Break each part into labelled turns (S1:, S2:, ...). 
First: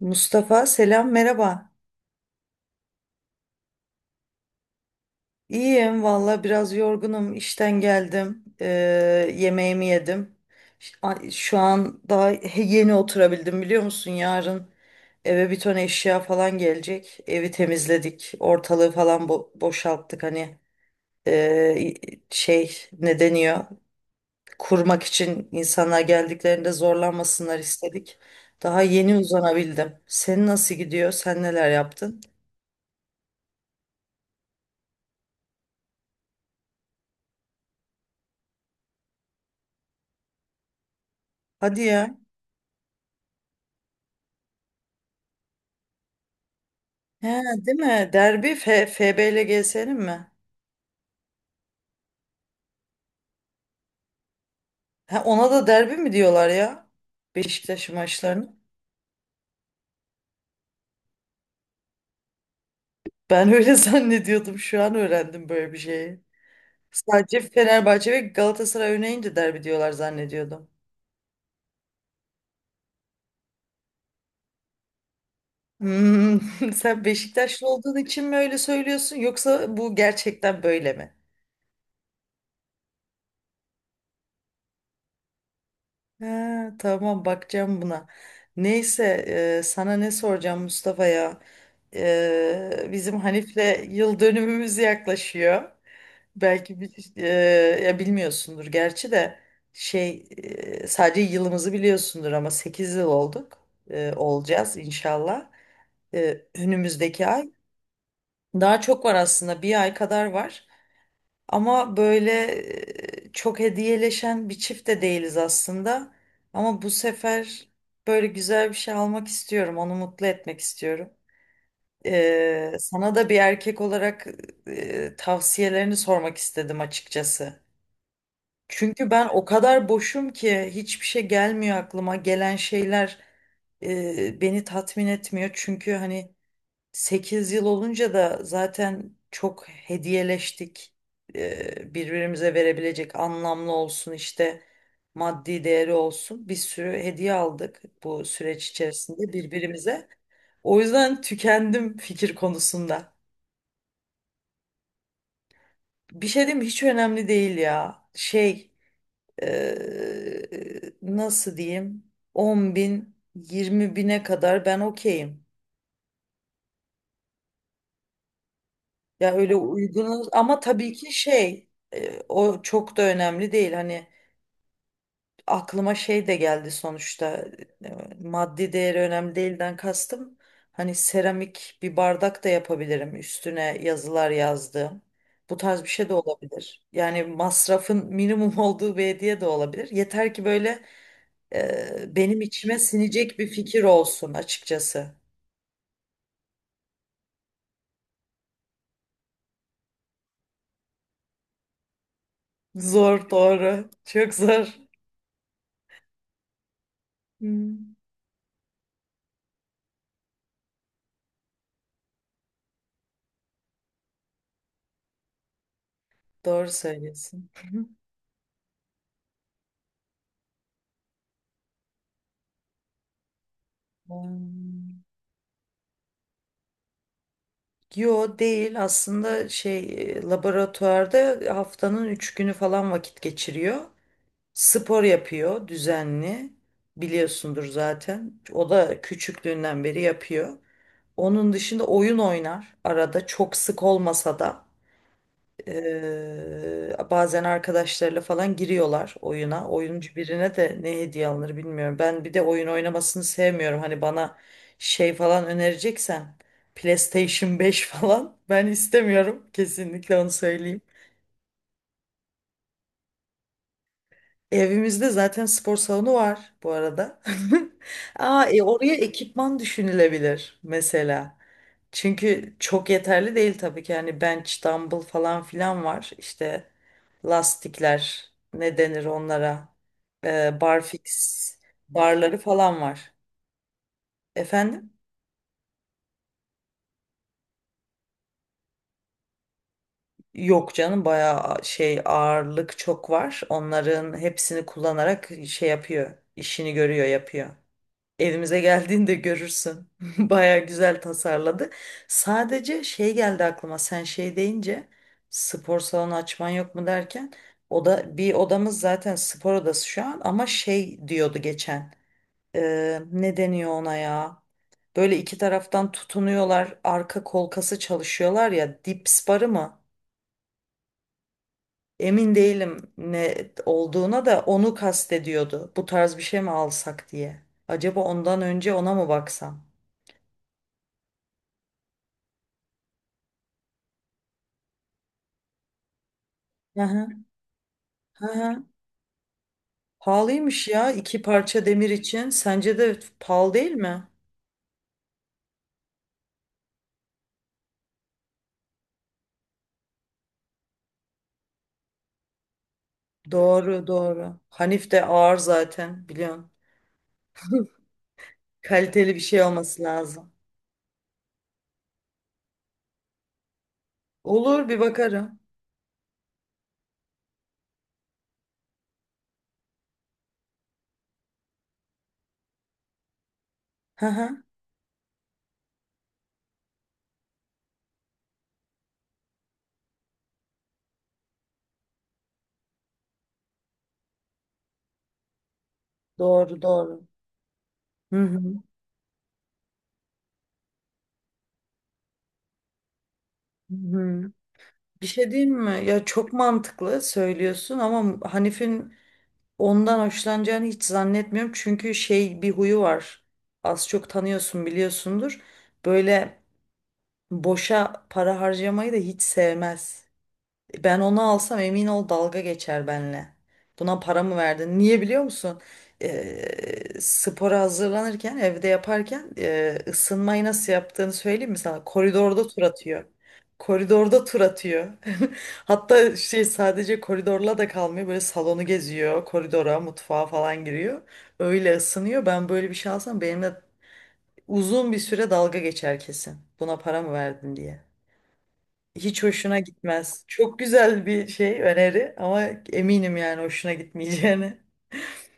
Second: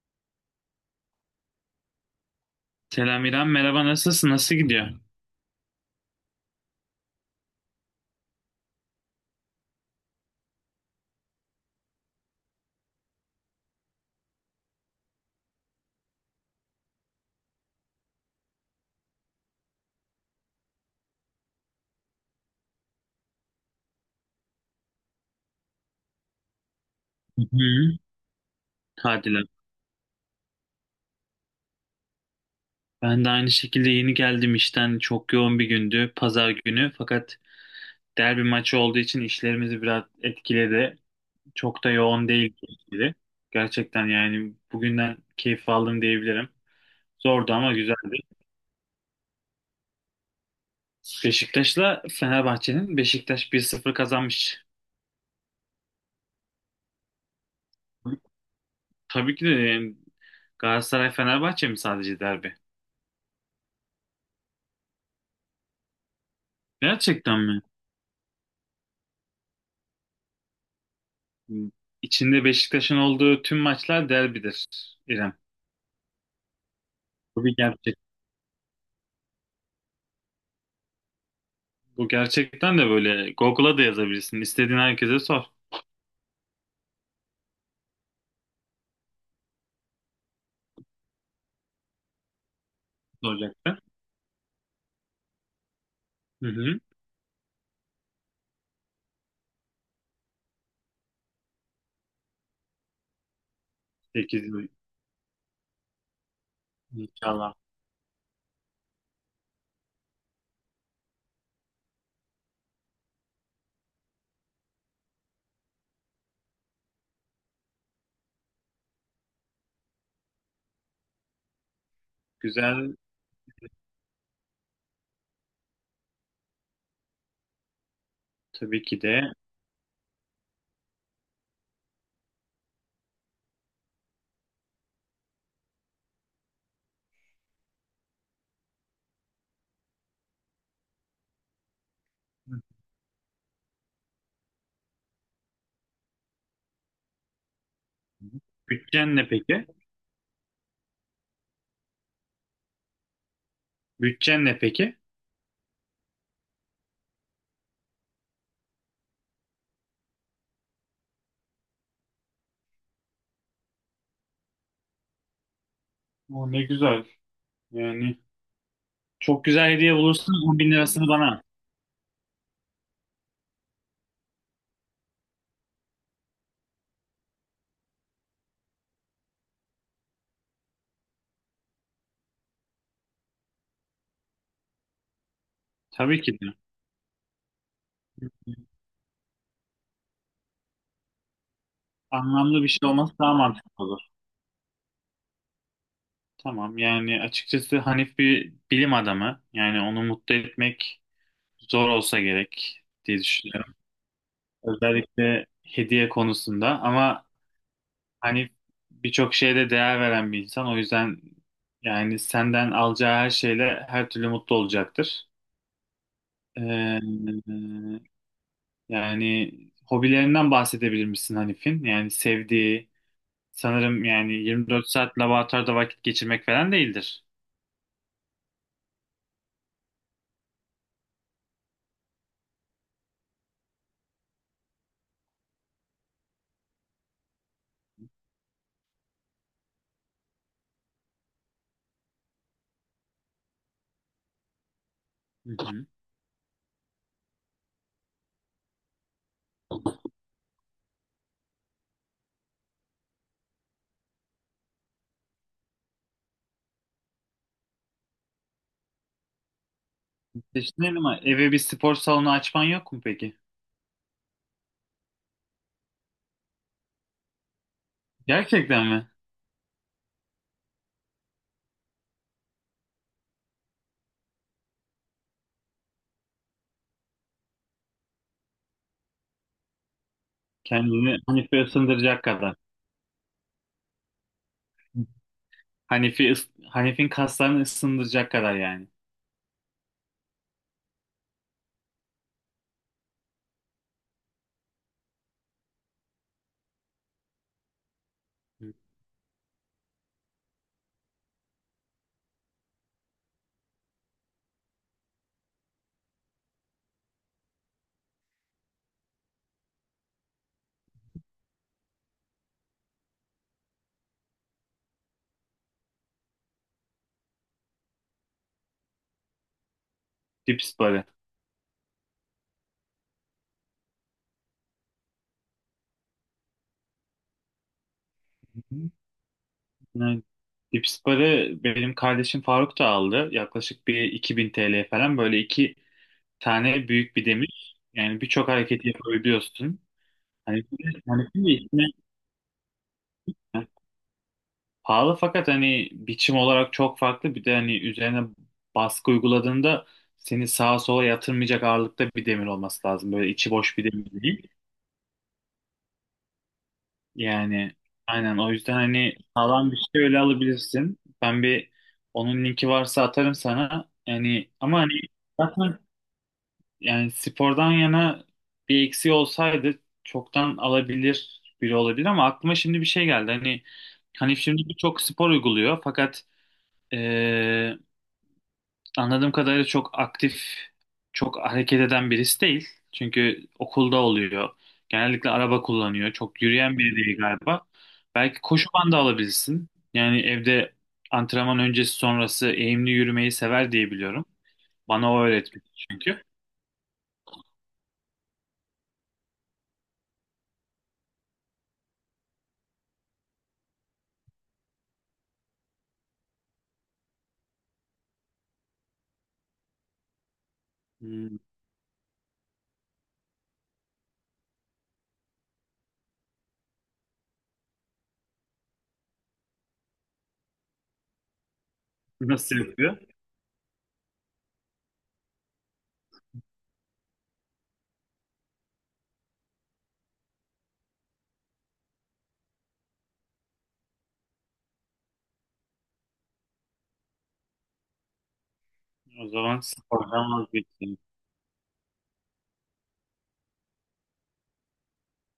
S1: Mustafa selam merhaba.
S2: Selam İrem, merhaba nasılsın? Nasıl gidiyor?
S1: İyiyim valla, biraz yorgunum, işten geldim. Yemeğimi yedim. Şu an daha yeni oturabildim, biliyor musun? Yarın eve bir ton eşya falan gelecek. Evi temizledik, ortalığı falan boşalttık, hani ee, şey, ne deniyor? Kurmak için insanlar geldiklerinde
S2: Hı
S1: zorlanmasınlar
S2: hı.
S1: istedik. Daha yeni
S2: Hadiler.
S1: uzanabildim. Senin nasıl gidiyor? Sen neler yaptın?
S2: Ben de aynı şekilde yeni geldim işten. Çok yoğun bir gündü, pazar günü. Fakat derbi maçı olduğu için işlerimizi biraz etkiledi.
S1: Hadi
S2: Çok da
S1: ya.
S2: yoğun değil gibi. Gerçekten yani bugünden keyif aldım diyebilirim.
S1: He,
S2: Zordu ama
S1: değil mi?
S2: güzeldi.
S1: Derbi FB ile GS'nin mi?
S2: Beşiktaş'la Fenerbahçe'nin, Beşiktaş 1-0 kazanmış.
S1: Ha, ona da derbi mi diyorlar ya? Beşiktaş maçlarını.
S2: Tabii ki de yani, Galatasaray-Fenerbahçe mi sadece derbi?
S1: Ben öyle zannediyordum. Şu an öğrendim böyle bir şeyi. Sadece
S2: Gerçekten mi?
S1: Fenerbahçe ve Galatasaray oynayınca derbi diyorlar zannediyordum.
S2: İçinde Beşiktaş'ın olduğu tüm maçlar derbidir İrem.
S1: Hmm, sen
S2: Bu bir
S1: Beşiktaşlı
S2: gerçek.
S1: olduğun için mi öyle söylüyorsun, yoksa bu gerçekten böyle mi?
S2: Bu gerçekten de böyle, Google'a da yazabilirsin. İstediğin herkese sor.
S1: Ha, tamam, bakacağım buna. Neyse, sana ne soracağım Mustafa ya. Bizim
S2: Soracaktı.
S1: Hanif'le yıl dönümümüz yaklaşıyor.
S2: Hı hı.
S1: Belki bi- e, ya bilmiyorsundur gerçi de, şey sadece yılımızı biliyorsundur, ama 8 yıl olduk.
S2: 8 yıl
S1: Olacağız inşallah. Önümüzdeki ay.
S2: inşallah.
S1: Daha çok var aslında, bir ay kadar var. Ama böyle, çok hediyeleşen bir çift de değiliz aslında. Ama bu sefer böyle güzel bir şey almak istiyorum. Onu mutlu etmek istiyorum.
S2: Güzel,
S1: Sana da bir erkek olarak tavsiyelerini sormak istedim açıkçası.
S2: tabii ki
S1: Çünkü ben
S2: de.
S1: o kadar boşum ki hiçbir şey gelmiyor aklıma. Gelen şeyler beni tatmin etmiyor. Çünkü hani 8 yıl olunca da zaten çok hediyeleştik. Birbirimize
S2: Hı
S1: verebilecek, anlamlı olsun işte, maddi değeri olsun. Bir sürü hediye aldık bu
S2: hı.
S1: süreç
S2: Bütçen ne
S1: içerisinde
S2: peki?
S1: birbirimize. O yüzden tükendim fikir konusunda.
S2: Bütçen ne peki?
S1: Bir şey diyeyim mi? Hiç önemli değil ya. Ee, nasıl diyeyim? 10 bin 20 bine kadar ben okeyim.
S2: O ne güzel. Yani
S1: Ya
S2: çok
S1: öyle
S2: güzel hediye
S1: uygunuz,
S2: bulursun. On
S1: ama
S2: bin
S1: tabii
S2: lirasını
S1: ki
S2: bana at.
S1: o çok da önemli değil. Hani aklıma şey de geldi sonuçta, maddi değeri önemli değilden kastım. Hani seramik bir bardak da yapabilirim, üstüne yazılar yazdığım. Bu tarz bir şey de
S2: Tabii ki de.
S1: olabilir. Yani masrafın minimum olduğu bir hediye de olabilir. Yeter ki böyle, benim
S2: Anlamlı bir
S1: içime
S2: şey olması daha
S1: sinecek bir
S2: mantıklı
S1: fikir
S2: olur.
S1: olsun açıkçası.
S2: Tamam, yani açıkçası Hanif bir bilim adamı. Yani onu mutlu etmek zor olsa gerek diye
S1: Zor,
S2: düşünüyorum.
S1: doğru. Çok zor.
S2: Özellikle hediye konusunda, ama
S1: Hmm.
S2: hani birçok şeye de değer veren bir insan. O yüzden yani senden alacağı her şeyle her türlü mutlu olacaktır.
S1: Doğru
S2: Ee,
S1: söylüyorsun.
S2: yani hobilerinden bahsedebilir misin Hanif'in? Yani sevdiği, sanırım yani 24
S1: Hmm.
S2: saat laboratuvarda vakit geçirmek falan değildir.
S1: Yo, değil aslında. Laboratuvarda haftanın üç günü falan vakit geçiriyor. Spor yapıyor düzenli, biliyorsundur zaten. O da küçüklüğünden beri yapıyor. Onun dışında oyun oynar, arada, çok sık olmasa da.
S2: Hı hı.
S1: Bazen arkadaşlarıyla falan giriyorlar oyuna. Oyuncu birine de ne hediye alınır bilmiyorum. Ben bir de oyun oynamasını sevmiyorum. Hani bana şey falan önereceksen, PlayStation 5 falan ben istemiyorum. Kesinlikle onu söyleyeyim.
S2: Düşünelim, ama eve bir spor salonu açman yok mu peki?
S1: Evimizde zaten spor salonu var bu arada. Aa,
S2: Gerçekten
S1: oraya
S2: mi?
S1: ekipman düşünülebilir mesela. Çünkü çok yeterli değil tabii ki. Yani bench, dumbbell falan filan var. İşte lastikler, ne denir onlara?
S2: Kendini
S1: Barfix,
S2: Hanif'e ısındıracak
S1: barları
S2: kadar.
S1: falan var. Efendim?
S2: Hanef'in kaslarını ısındıracak kadar yani.
S1: Yok canım, bayağı şey ağırlık çok var. Onların hepsini kullanarak şey yapıyor, işini görüyor, yapıyor. Evimize geldiğinde görürsün. Baya güzel tasarladı. Sadece şey geldi aklıma. Sen şey deyince, spor salonu açman yok mu derken, o da bir odamız zaten spor odası şu an, ama şey diyordu geçen. Ne deniyor ona ya? Böyle iki taraftan tutunuyorlar. Arka kolkası çalışıyorlar ya. Dips barı mı?
S2: Dips barı.
S1: Emin değilim ne olduğuna da, onu kastediyordu. Bu tarz bir şey mi alsak diye. Acaba ondan önce
S2: Hı.
S1: ona mı baksam?
S2: Yani dips barı benim kardeşim Faruk da aldı. Yaklaşık bir 2000 TL falan, böyle iki
S1: Hı
S2: tane
S1: hı.
S2: büyük bir demir. Yani
S1: Hı
S2: birçok
S1: hı.
S2: hareketi yapabiliyorsun. Hani
S1: Pahalıymış ya, iki
S2: Hanef'in de
S1: parça
S2: içine,
S1: demir için. Sence de pahalı değil mi?
S2: pahalı fakat hani biçim olarak çok farklı. Bir de hani üzerine baskı uyguladığında seni sağa sola yatırmayacak ağırlıkta bir demir olması lazım. Böyle içi boş
S1: Doğru
S2: bir demir
S1: doğru.
S2: değil.
S1: Hanif de ağır zaten, biliyorsun.
S2: Yani aynen, o yüzden
S1: Kaliteli
S2: hani
S1: bir şey
S2: sağlam bir
S1: olması
S2: şey öyle
S1: lazım.
S2: alabilirsin. Ben bir, onun linki varsa atarım sana. Yani
S1: Olur,
S2: ama
S1: bir
S2: hani
S1: bakarım.
S2: zaten yani spordan yana bir eksiği olsaydı çoktan alabilir biri olabilir, ama aklıma şimdi bir şey geldi. Hani
S1: Hı
S2: hani
S1: hı.
S2: şimdi birçok spor uyguluyor fakat anladığım kadarıyla çok aktif, çok hareket eden birisi değil. Çünkü okulda oluyor. Genellikle araba kullanıyor. Çok
S1: Doğru
S2: yürüyen biri
S1: doğru.
S2: değil galiba.
S1: Hı
S2: Belki
S1: hı.
S2: koşu bandı alabilirsin. Yani evde antrenman öncesi sonrası eğimli yürümeyi sever
S1: Hı
S2: diye biliyorum.
S1: hı. Bir
S2: Bana o
S1: şey diyeyim
S2: öğretmiş
S1: mi? Ya
S2: çünkü.
S1: çok mantıklı söylüyorsun, ama Hanif'in ondan hoşlanacağını hiç zannetmiyorum. Çünkü şey bir huyu var. Az çok tanıyorsun, biliyorsundur. Böyle boşa para harcamayı da hiç sevmez. Ben onu
S2: Hmm.
S1: alsam, emin ol, dalga geçer benle. Buna para mı verdin? Niye biliyor musun? Spora hazırlanırken, evde yaparken, ısınmayı nasıl yaptığını söyleyeyim mi sana? Koridorda
S2: Nasıl
S1: tur
S2: yapıyor?
S1: atıyor. Koridorda tur atıyor. Hatta şey, sadece koridorla da kalmıyor. Böyle salonu geziyor. Koridora, mutfağa falan giriyor. Öyle ısınıyor. Ben böyle bir şey alsam, benimle uzun bir süre dalga geçer kesin. Buna para mı verdin diye. Hiç
S2: O
S1: hoşuna
S2: zaman
S1: gitmez.
S2: spordan
S1: Çok
S2: vazgeçtim.
S1: güzel bir şey, öneri, ama eminim yani hoşuna gitmeyeceğini.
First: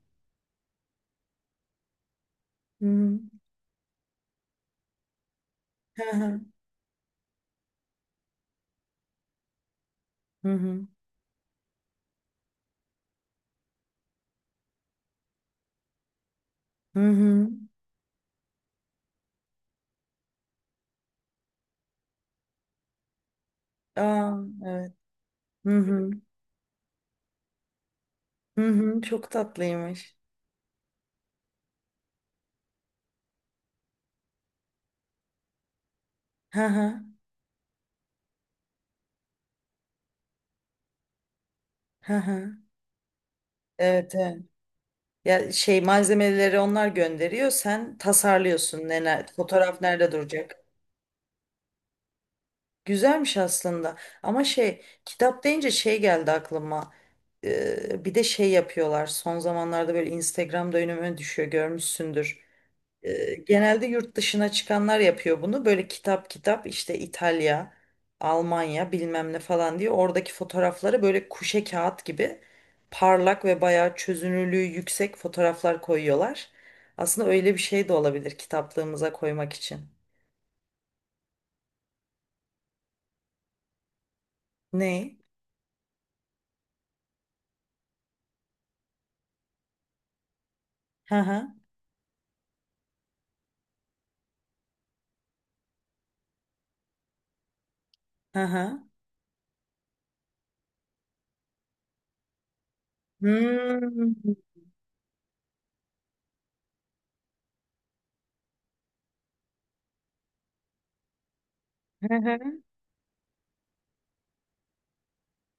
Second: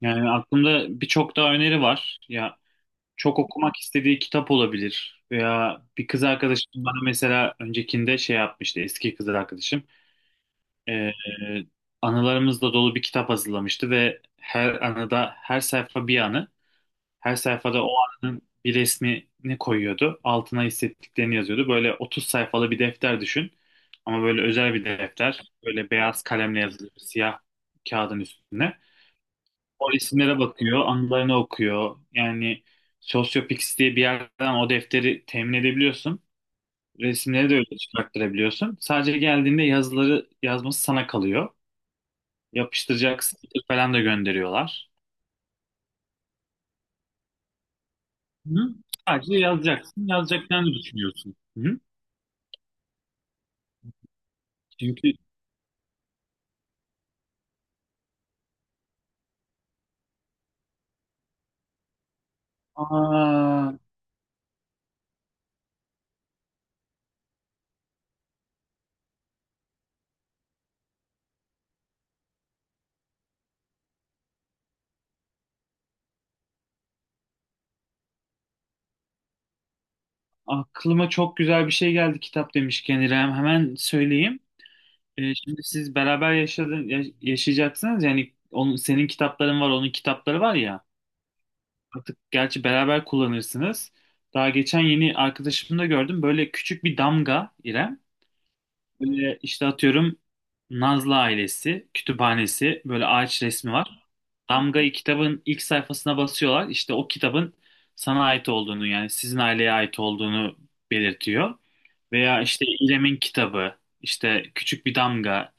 S2: Yani aklımda birçok daha öneri var. Ya,
S1: Hı hı.
S2: çok okumak istediği kitap olabilir. Veya
S1: Hı
S2: bir kız
S1: hı.
S2: arkadaşım bana mesela öncekinde şey yapmıştı, eski kız arkadaşım.
S1: Hı hı.
S2: Ee, anılarımızla dolu bir kitap hazırlamıştı ve her anıda, her sayfa bir anı.
S1: Hı
S2: Her
S1: hı.
S2: sayfada o anının bir resmini koyuyordu. Altına hissettiklerini yazıyordu. Böyle 30 sayfalı bir defter düşün. Ama
S1: Aa,
S2: böyle özel bir
S1: evet.
S2: defter.
S1: Hı
S2: Böyle
S1: hı.
S2: beyaz kalemle yazılı, siyah kağıdın
S1: Hı
S2: üstüne.
S1: hı. Çok
S2: O
S1: tatlıymış.
S2: isimlere bakıyor, anılarını okuyor. Yani Sociopix diye bir yerden o defteri temin edebiliyorsun.
S1: Hı hı.
S2: Resimleri de öyle çıkarttırabiliyorsun. Sadece geldiğinde yazıları yazması sana kalıyor.
S1: Hı hı.
S2: Yapıştıracak sticker falan da
S1: Evet, evet.
S2: gönderiyorlar.
S1: Ya şey, malzemeleri onlar gönderiyor, sen
S2: Hı?
S1: tasarlıyorsun.
S2: Sadece
S1: Fotoğraf
S2: yazacaksın,
S1: nerede duracak?
S2: yazacaklarını düşünüyorsun. Hı?
S1: Güzelmiş aslında, ama şey,
S2: Çünkü
S1: kitap deyince şey geldi aklıma. Bir de şey yapıyorlar son zamanlarda, böyle Instagram'da önüme düşüyor, görmüşsündür.
S2: aa,
S1: Genelde yurt dışına çıkanlar yapıyor bunu, böyle kitap kitap, işte İtalya, Almanya, bilmem ne falan diye, oradaki fotoğrafları böyle kuşe kağıt gibi parlak ve bayağı çözünürlüğü yüksek fotoğraflar koyuyorlar. Aslında öyle bir şey de olabilir, kitaplığımıza koymak için.
S2: aklıma çok güzel bir şey geldi kitap demişken, İrem. Hemen söyleyeyim.
S1: Ne?
S2: Şimdi siz beraber yaşayacaksınız. Yani onun, senin kitapların var, onun kitapları var ya.
S1: Hı hı,
S2: Artık gerçi beraber kullanırsınız. Daha geçen yeni arkadaşımda gördüm. Böyle küçük bir damga, İrem.
S1: hı hı.
S2: Böyle işte atıyorum Nazlı ailesi, kütüphanesi, böyle ağaç resmi
S1: Hmm.
S2: var. Damgayı kitabın ilk sayfasına basıyorlar. İşte o kitabın sana ait olduğunu, yani sizin aileye ait olduğunu belirtiyor.
S1: Hı
S2: Veya
S1: hı,
S2: işte İrem'in kitabı, işte küçük bir damga,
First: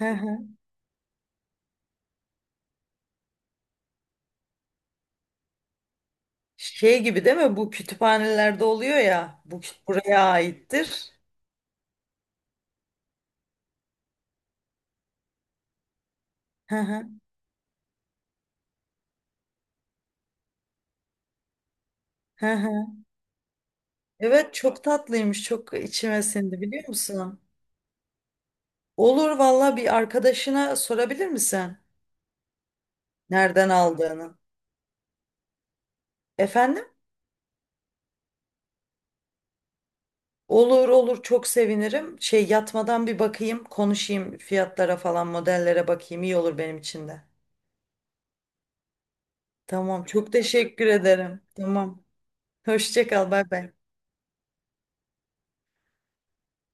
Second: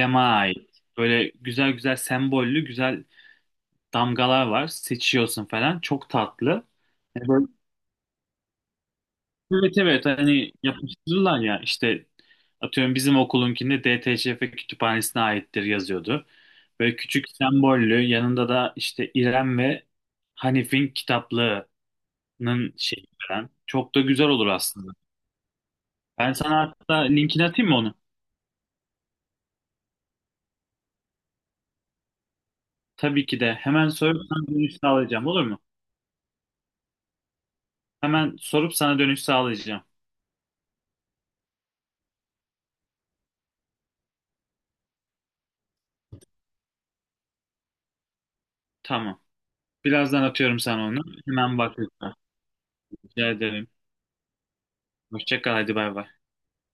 S1: hı hı.
S2: ait. Böyle güzel güzel sembollü, güzel damgalar var. Seçiyorsun falan. Çok tatlı.
S1: Şey gibi
S2: Yani
S1: değil
S2: böyle-
S1: mi? Bu kütüphanelerde oluyor ya. Bu
S2: evet evet,
S1: buraya
S2: hani
S1: aittir.
S2: yapıştırırlar ya işte, atıyorum bizim okulunkinde DTÇF kütüphanesine aittir yazıyordu.
S1: Hı
S2: Böyle
S1: hı,
S2: küçük sembollü, yanında da işte İrem ve Hanif'in kitaplığının
S1: hı hı.
S2: şeyi falan. Çok da güzel olur
S1: Evet, çok
S2: aslında.
S1: tatlıymış. Çok içime
S2: Ben sana
S1: sindi, biliyor
S2: hatta
S1: musun?
S2: linkini atayım mı onu?
S1: Olur valla, bir arkadaşına sorabilir misin?
S2: Tabii ki de,
S1: Nereden
S2: hemen sorup
S1: aldığını.
S2: sana dönüş sağlayacağım, olur mu?
S1: Efendim?
S2: Hemen sorup sana dönüş sağlayacağım.
S1: Olur olur, çok sevinirim. Şey, yatmadan bir bakayım, konuşayım, fiyatlara falan, modellere bakayım. İyi olur benim için de.
S2: Tamam.
S1: Tamam,
S2: Birazdan
S1: çok
S2: atıyorum sana
S1: teşekkür
S2: onu.
S1: ederim.
S2: Hemen bak
S1: Tamam.
S2: lütfen.
S1: Hoşça
S2: Rica
S1: kal, bay
S2: ederim.
S1: bay.
S2: Hoşça kal, hadi bay bay.